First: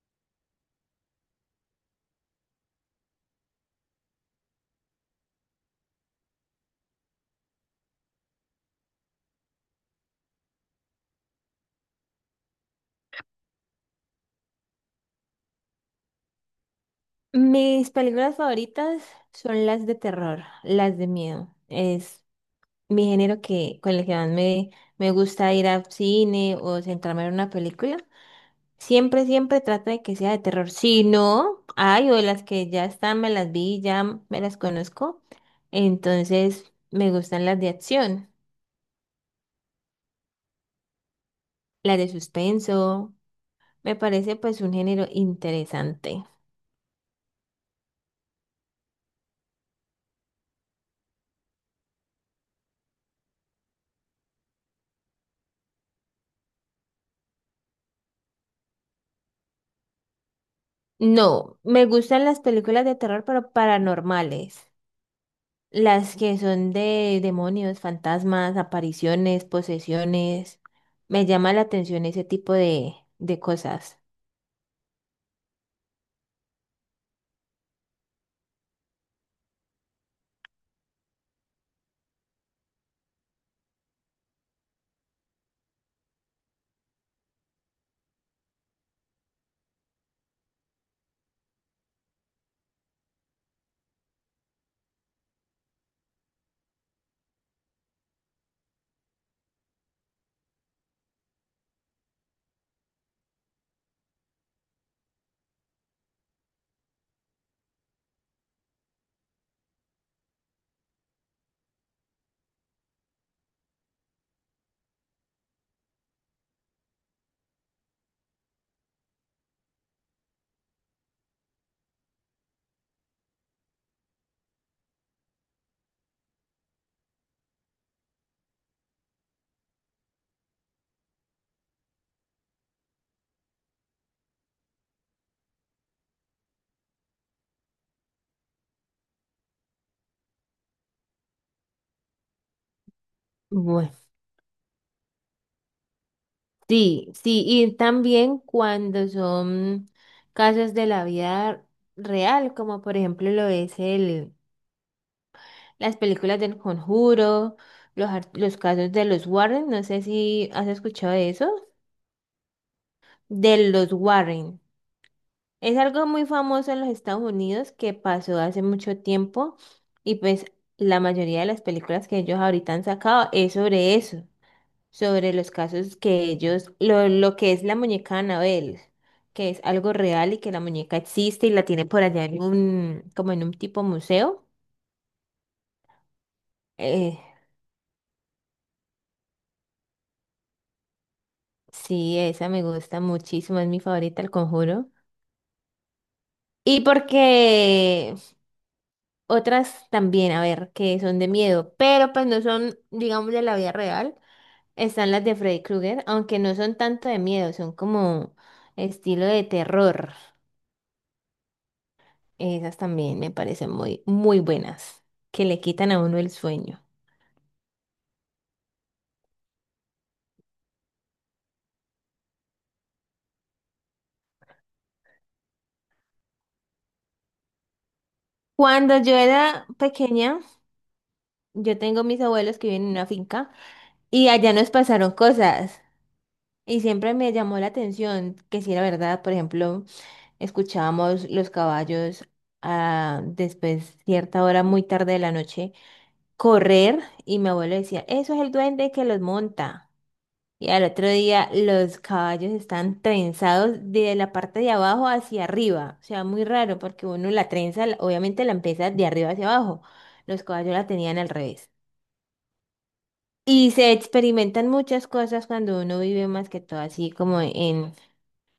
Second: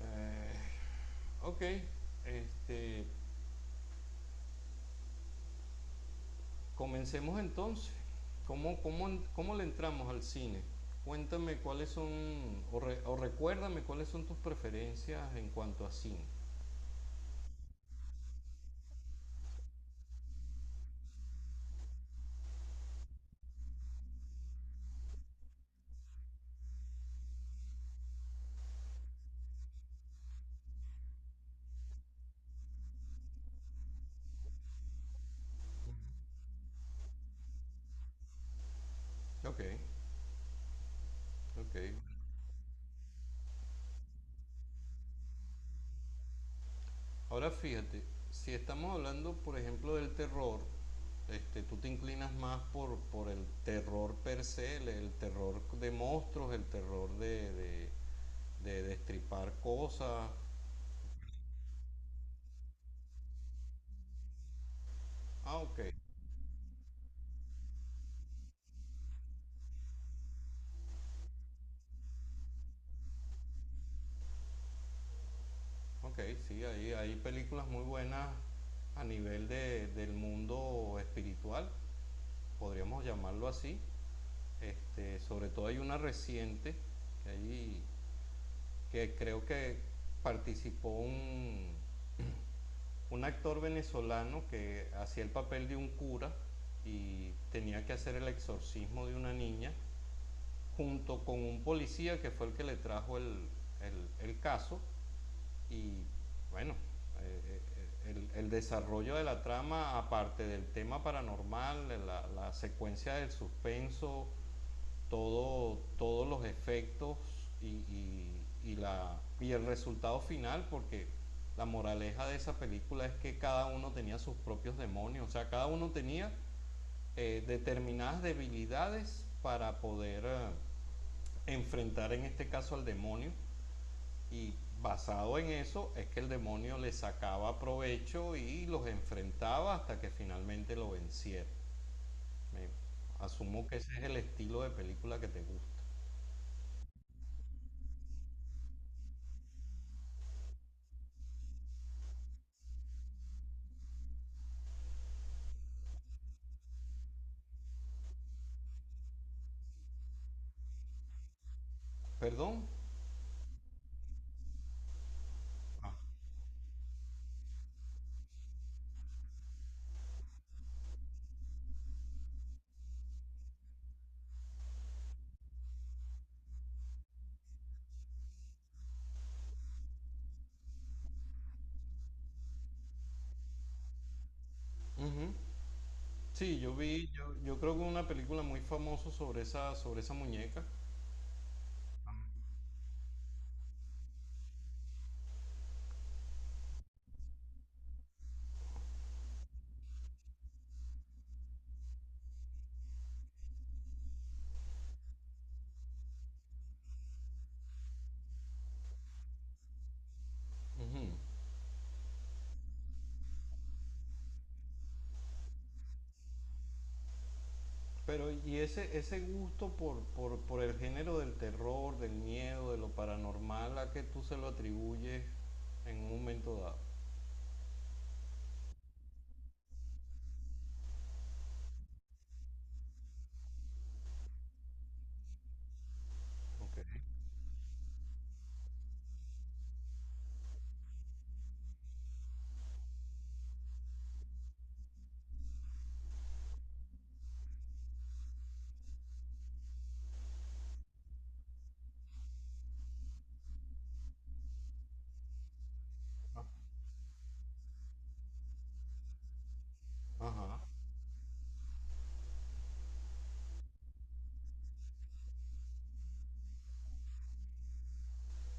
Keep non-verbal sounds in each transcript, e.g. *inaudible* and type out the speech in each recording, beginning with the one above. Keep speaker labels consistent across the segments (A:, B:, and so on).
A: Eh, ok, este, comencemos entonces. ¿Cómo, cómo, Cómo le entramos al cine? Cuéntame cuáles son, o o recuérdame cuáles son tus preferencias en cuanto a cine.
B: Mis películas favoritas son las de terror, las de miedo. Es mi género con el que me gusta ir al cine o centrarme en una película. Siempre trato de que sea de terror. Si no, hay o las que ya están, me las vi, ya me las conozco. Entonces, me gustan las de acción,
A: Ok, ok.
B: las de suspenso. Me parece pues un género interesante.
A: Ahora fíjate, si estamos hablando, por ejemplo, del terror, tú te inclinas más por el terror per se, el terror de monstruos, el terror de destripar cosas.
B: No, me gustan las películas de terror, pero paranormales.
A: Ah, ok.
B: Las que son de demonios, fantasmas, apariciones, posesiones. Me llama la atención ese tipo de cosas.
A: Ok, sí, hay películas muy buenas a nivel del mundo espiritual, podríamos llamarlo así. Sobre todo hay una reciente que, hay- que creo que participó un actor venezolano que hacía el papel de un cura y tenía que hacer el exorcismo de una niña junto con un policía que fue el que le trajo el caso. Y bueno, eh, desarrollo de la trama, aparte del tema paranormal, de la secuencia del suspenso, todos los efectos y el resultado final, porque la moraleja de esa película es que cada uno tenía sus propios demonios, o sea, cada uno tenía determinadas debilidades para poder enfrentar en este caso al demonio y basado en eso es que el demonio le sacaba provecho y los enfrentaba hasta que finalmente lo venciera. Me- Asumo que
B: Bueno,
A: ese es el estilo de película que te gusta.
B: sí, sí, y también cuando son casos de la vida real, como por ejemplo las películas del Conjuro, los casos de los Warren, no sé si has escuchado de eso,
A: ¿Perdón?
B: de los Warren. Es
A: Ah,
B: algo muy famoso en los Estados Unidos que pasó hace mucho tiempo y pues la mayoría de las películas que ellos ahorita han sacado es sobre eso, sobre los casos que lo que es la muñeca Anabel, que es algo real y que la muñeca existe y la tiene por allá en un, como en un tipo museo.
A: ujú. Sí,
B: Eh,
A: yo creo que una película muy famosa sobre esa muñeca.
B: sí, esa me gusta muchísimo, es mi favorita, El Conjuro. Y porque otras también, a ver, que son de miedo, pero pues no son, digamos, de la vida real. Están las de Freddy Krueger, aunque no son tanto de miedo, son como estilo de terror.
A: Ujú.
B: Esas también me parecen muy buenas, que le quitan a uno el sueño.
A: Pero y ese gusto por el género del terror, del miedo, de lo paranormal, ¿a qué tú se lo atribuyes en un momento dado?
B: Cuando yo era pequeña, yo tengo mis abuelos que viven en una finca y allá nos pasaron cosas
A: Ok.
B: y siempre me llamó la atención que si era verdad, por ejemplo, escuchábamos los caballos después cierta hora muy tarde de la noche correr y mi abuelo decía, eso es el duende que los monta. Y al otro día los caballos están trenzados de la parte de abajo hacia arriba. O sea,
A: Ah,
B: muy raro porque uno la trenza, obviamente la empieza de arriba hacia abajo. Los
A: ajá.
B: caballos la tenían al revés. Y se experimentan muchas cosas cuando uno vive más que todo así como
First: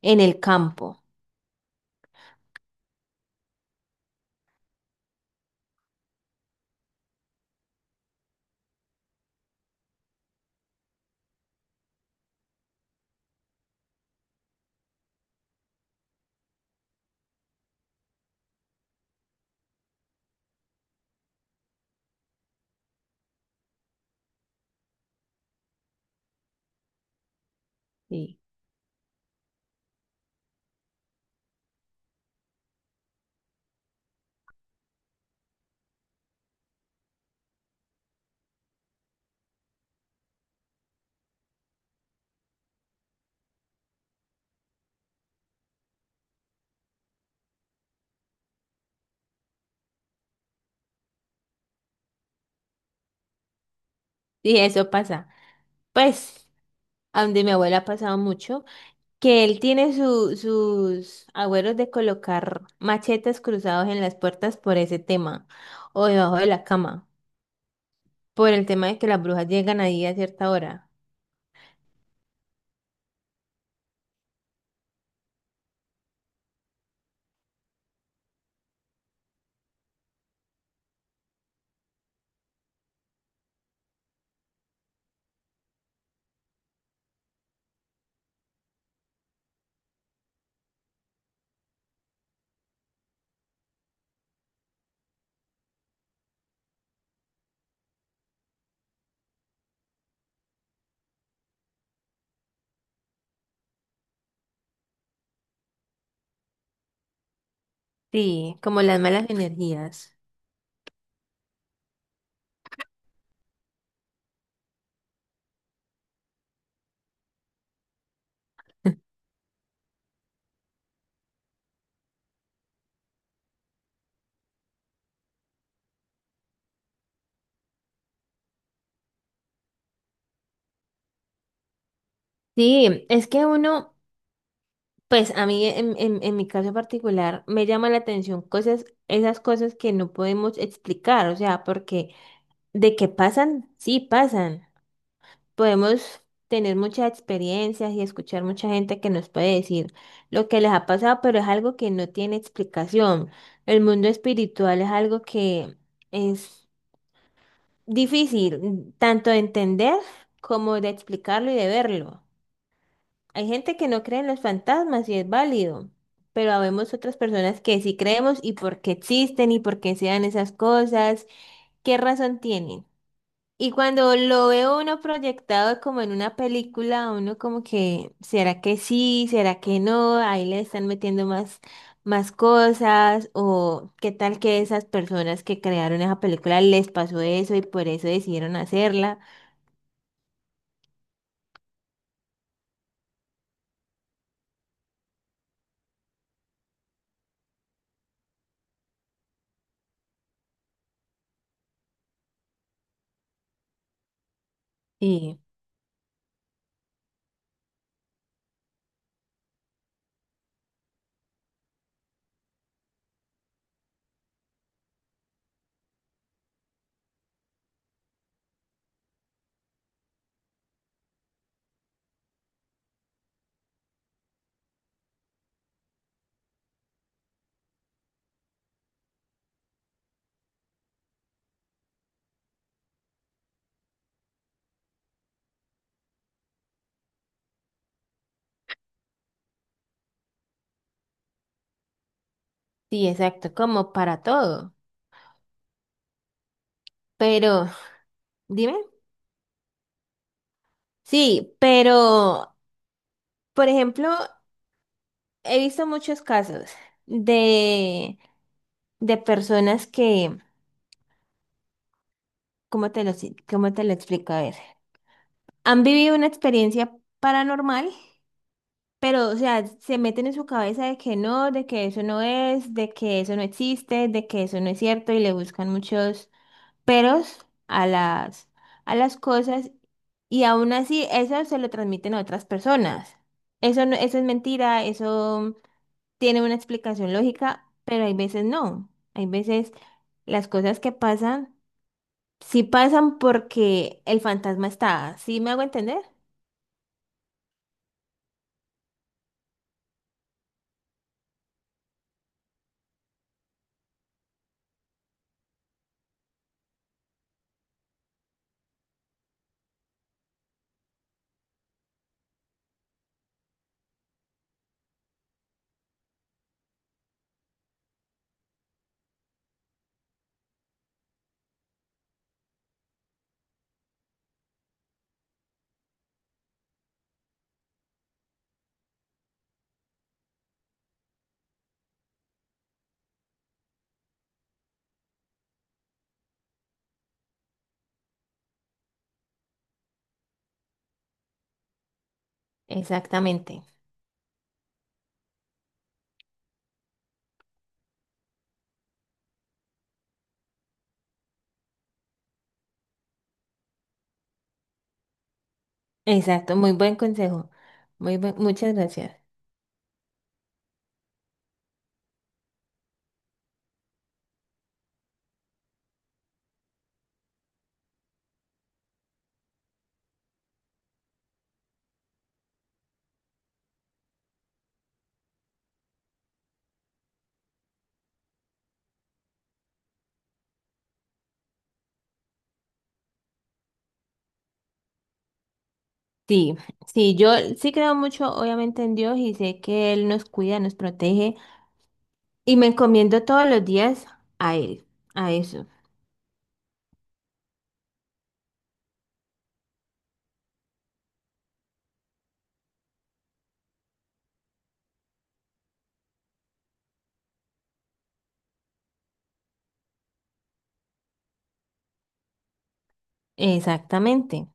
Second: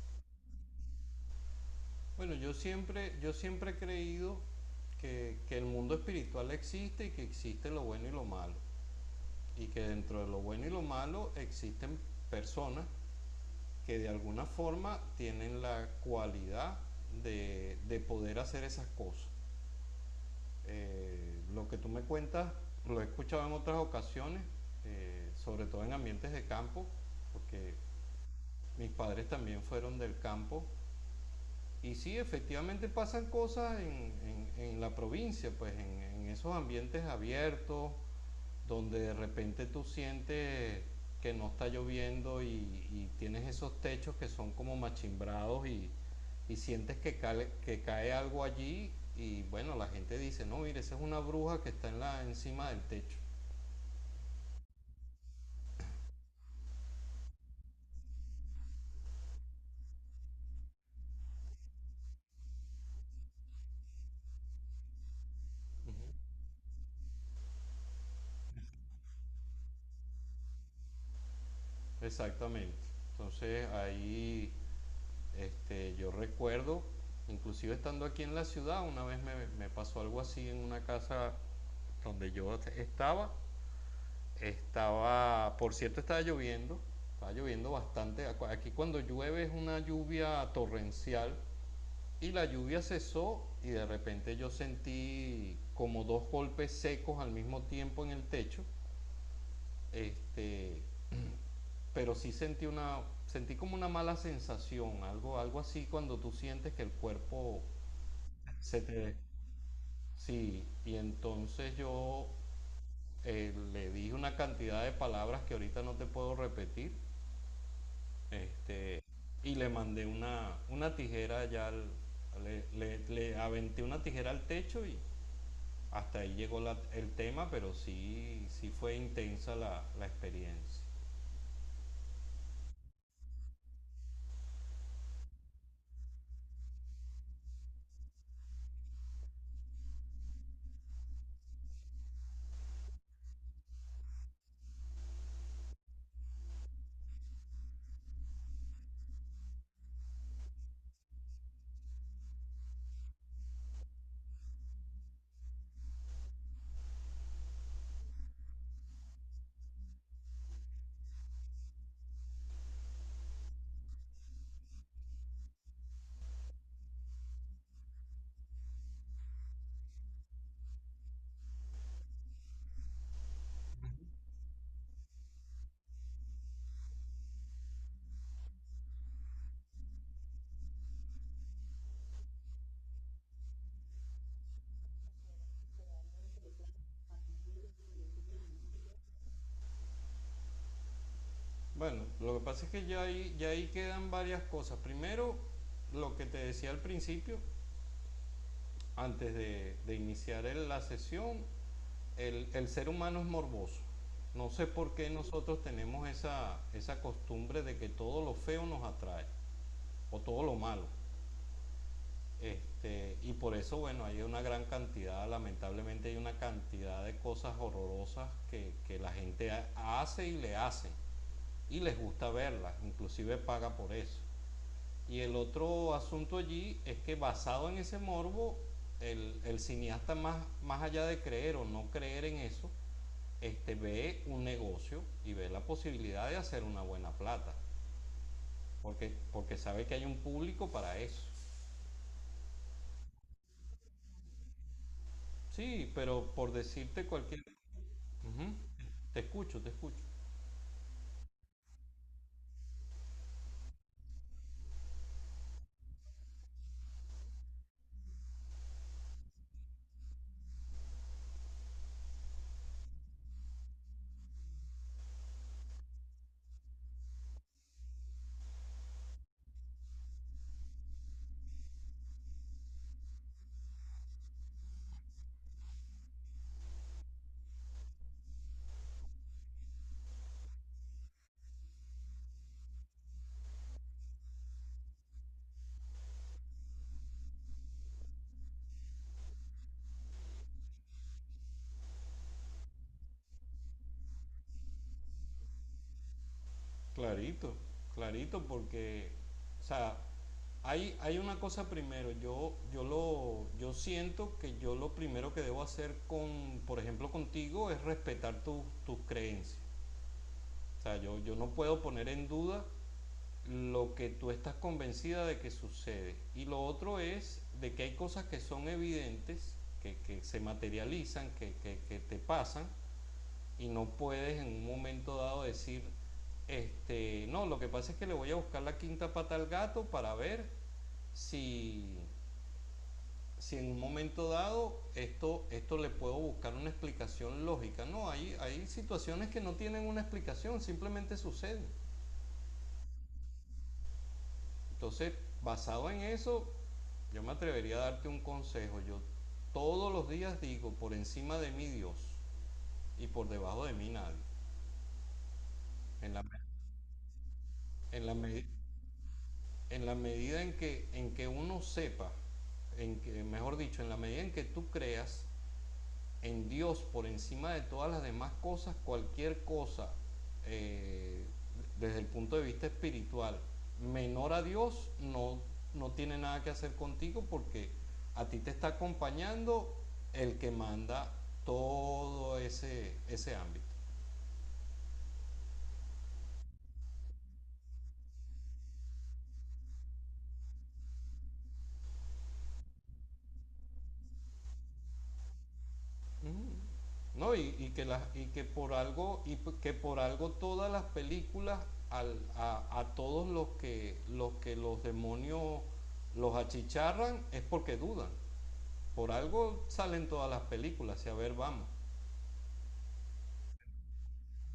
B: en el campo.
A: Bueno, yo siempre he creído que el mundo espiritual existe y que existe lo bueno y lo malo. Y que dentro de lo bueno y lo malo existen personas que de alguna forma tienen la cualidad de poder hacer esas cosas. Lo que tú me cuentas, lo he escuchado en otras ocasiones, sobre todo en ambientes de campo, porque
B: Sí,
A: mis padres también fueron del campo. Y sí, efectivamente pasan cosas en la provincia, pues en esos ambientes abiertos, donde de repente tú sientes que no está lloviendo y tienes esos techos que son como machimbrados y sientes que cae algo allí y bueno, la gente dice, no, mire, esa es una bruja que está en encima del techo.
B: sí, eso pasa. Pues, a donde mi abuela ha pasado mucho. Que él tiene sus agüeros de colocar machetes cruzados en las puertas por ese tema, o
A: Uh-huh.
B: debajo de la cama, por el tema de que las brujas llegan ahí a cierta hora.
A: Exactamente. Entonces ahí yo recuerdo, inclusive estando aquí en la ciudad, me pasó algo así en una casa donde yo estaba. Estaba, por cierto, estaba lloviendo bastante. Aquí cuando llueve es una lluvia torrencial y la lluvia cesó y de repente yo sentí como dos golpes secos al mismo tiempo en el techo. Este, pero sí sentí como una mala sensación, algo así cuando tú sientes que el cuerpo
B: Sí,
A: se
B: como las
A: te...
B: malas energías.
A: Sí, y entonces yo le dije una cantidad de palabras que ahorita no te puedo repetir, este, y le mandé una tijera allá al- le- le aventé una tijera al techo y hasta ahí llegó el tema, pero sí, sí fue intensa la experiencia.
B: Sí, es que uno, pues a mí en mi caso particular me llama la atención cosas, esas cosas que no podemos explicar, o sea, porque de que pasan, sí pasan. Podemos tener muchas experiencias y escuchar mucha gente que nos puede decir lo que les ha pasado, pero es algo que no tiene explicación. El mundo espiritual es algo que es difícil tanto de entender como de explicarlo y de verlo. Hay gente que no cree en los fantasmas y es válido, pero habemos otras personas que sí creemos y por qué existen y por qué se dan esas cosas, qué razón tienen. Y cuando lo veo uno proyectado como en una película, uno como que, ¿será que sí? ¿Será que no? Ahí le están metiendo más, más cosas. O qué tal que esas personas que crearon esa película les pasó eso y por eso decidieron hacerla.
A: Bueno, lo que pasa es que ya ahí quedan varias cosas. Primero, lo que te decía al principio, antes de iniciar la sesión, el ser humano es morboso. No sé por qué
B: Sí,
A: nosotros tenemos esa costumbre de que todo lo feo nos atrae o todo lo malo. Y por eso, bueno, hay una gran cantidad, lamentablemente hay una cantidad de cosas horrorosas que la gente hace y le hacen. Y les gusta verlas, inclusive paga por eso. Y el otro asunto allí es que basado en ese morbo, el cineasta más allá de creer o no creer en eso, ve un negocio y ve la posibilidad de hacer una buena plata, porque sabe que hay un público para eso.
B: sí, exacto, como para todo.
A: Sí, pero por decirte cualquier...
B: Pero,
A: Ujú.
B: dime.
A: Te escucho, te escucho.
B: Sí, pero, por ejemplo, he visto muchos casos de, de personas que, ¿cómo te lo, cómo te lo explico? A ver. Han vivido una experiencia paranormal, pero, o sea, se meten en su cabeza de que no, de que eso no es, de que eso no existe, de que eso no es cierto y le buscan muchos peros a a las cosas y aún así eso se lo transmiten a otras personas. Eso no, eso es mentira, eso tiene una explicación lógica, pero hay veces no. Hay veces las cosas que pasan, sí pasan porque el fantasma está. ¿Sí me hago entender?
A: Clarito, clarito, porque, o sea, hay una cosa primero, yo siento que yo lo primero que debo hacer con, por ejemplo, contigo es respetar tus tus creencias. O sea, yo no puedo poner en duda lo que tú estás convencida de que sucede. Y lo otro es de que hay cosas que son evidentes, que se materializan, que te pasan, y no puedes en un momento dado decir, no, lo que pasa es que le voy a buscar la quinta pata al gato para ver si, si en un momento dado esto le puedo buscar una explicación lógica. No, hay situaciones que no tienen una explicación, simplemente suceden.
B: Exactamente.
A: Entonces, basado en eso, yo me atrevería a darte un consejo. Yo todos los días digo, por encima de mí Dios y por debajo de mí nadie. En la,
B: Exacto, muy buen consejo.
A: en la, me
B: Muchas gracias.
A: en la medida en que uno sepa, en que, mejor dicho, en la medida en que tú creas en Dios por encima de todas las demás cosas, cualquier cosa eh, desde el punto de vista espiritual menor a Dios no tiene nada que hacer contigo porque a ti te está acompañando el que manda todo ese ámbito.
B: Sí, sí, yo sí creo mucho, obviamente, en Dios y sé que Él nos cuida, nos protege y me encomiendo todos los días a Él, a eso.
A: ¿No? Y que las y que por algo y que por algo todas las películas todos los que los demonios los achicharran es porque dudan. Por algo salen todas las películas y a ver, vamos.
B: Exactamente.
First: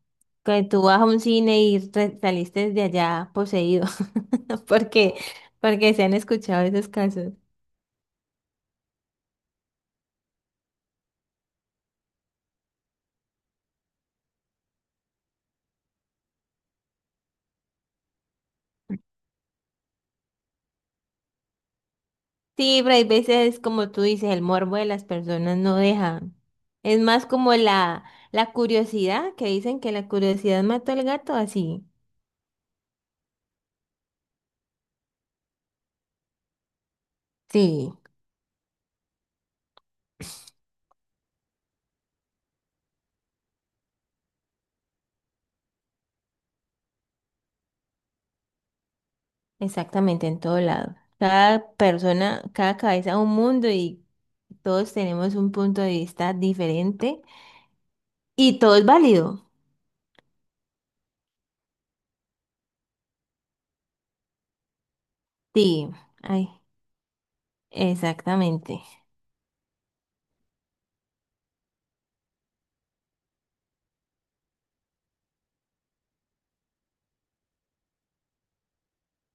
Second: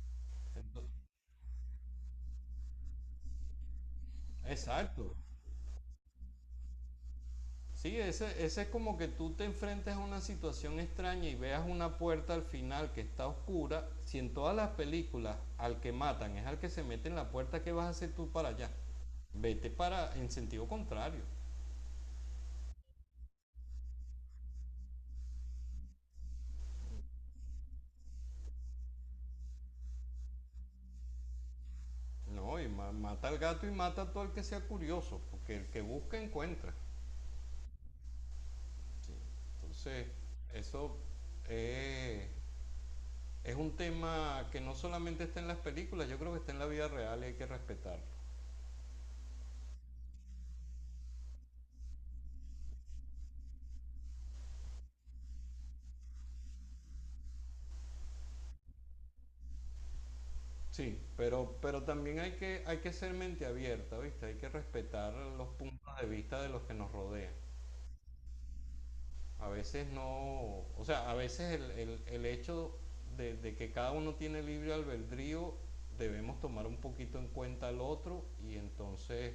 B: Que tú vas
A: Entonces,
B: a un cine y saliste de allá poseído, *laughs* porque,
A: exacto.
B: porque se han escuchado esos casos.
A: Sí, ese es como que tú te enfrentes a una situación extraña y veas una puerta al final que está oscura. Si en todas las películas al que matan es al que se mete en la puerta, ¿qué vas a hacer tú para allá? Vete para en sentido contrario.
B: Sí, pero hay veces, como tú dices, el morbo de las personas no deja. Es más como la curiosidad, que dicen que la curiosidad mató al gato, así.
A: No, mata al gato y mata a todo el que sea curioso, porque el que busca encuentra.
B: Sí,
A: Entonces, eso es es un tema que no solamente está en las películas, yo creo que está en la vida real y hay que respetarlo.
B: exactamente, en todo lado. Cada persona, cada cabeza un mundo y todos tenemos un punto de vista diferente y todo es válido.
A: Sí, pero también hay que ser mente abierta, ¿viste? Hay que respetar los
B: Sí,
A: puntos de vista de
B: ay,
A: los que nos rodean.
B: exactamente,
A: A veces no, o sea, a veces el hecho que cada uno tiene libre albedrío, debemos tomar un poquito en cuenta al otro y entonces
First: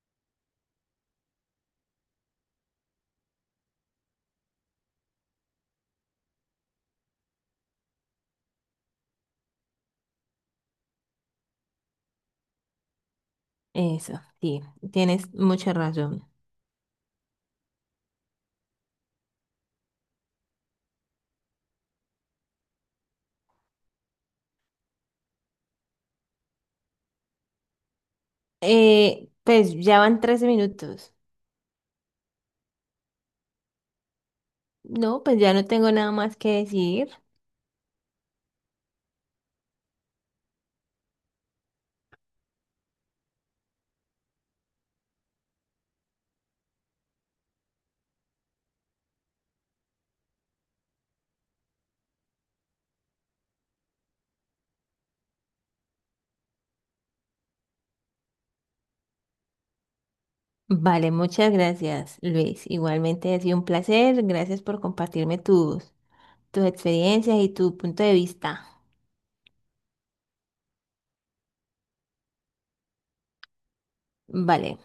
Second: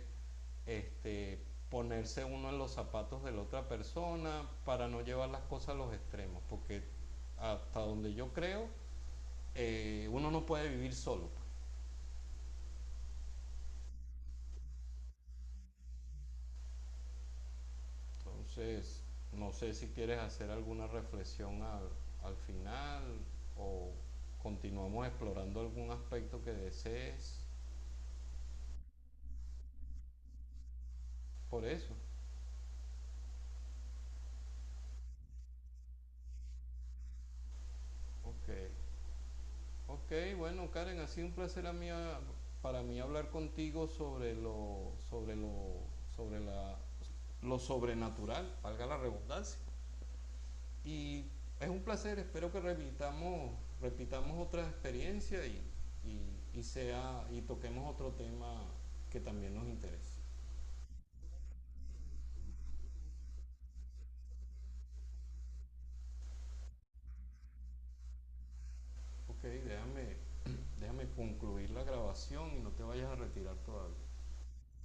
A: este, ponerse uno en los zapatos de la otra persona para no llevar las cosas a los extremos, porque hasta donde yo creo, uno no puede vivir solo. Pues.
B: eso, sí, tienes mucha razón.
A: Entonces, no sé si quieres hacer alguna reflexión al final o continuamos explorando algún aspecto que desees.
B: Pues ya van 13 minutos.
A: Por eso.
B: No, pues ya no tengo nada más que decir.
A: Ok. Ok, bueno, Karen, ha sido un placer para mí hablar contigo sobre la lo sobrenatural, valga la redundancia. Y es un placer, espero repitamos otra experiencia y toquemos otro tema que también nos interese.
B: Vale, muchas gracias, Luis. Igualmente ha sido un placer. Gracias por compartirme tus, tus experiencias y tu punto de vista.
A: Ok, déjame, déjame concluir la grabación y no te vayas a retirar todavía.
B: Vale.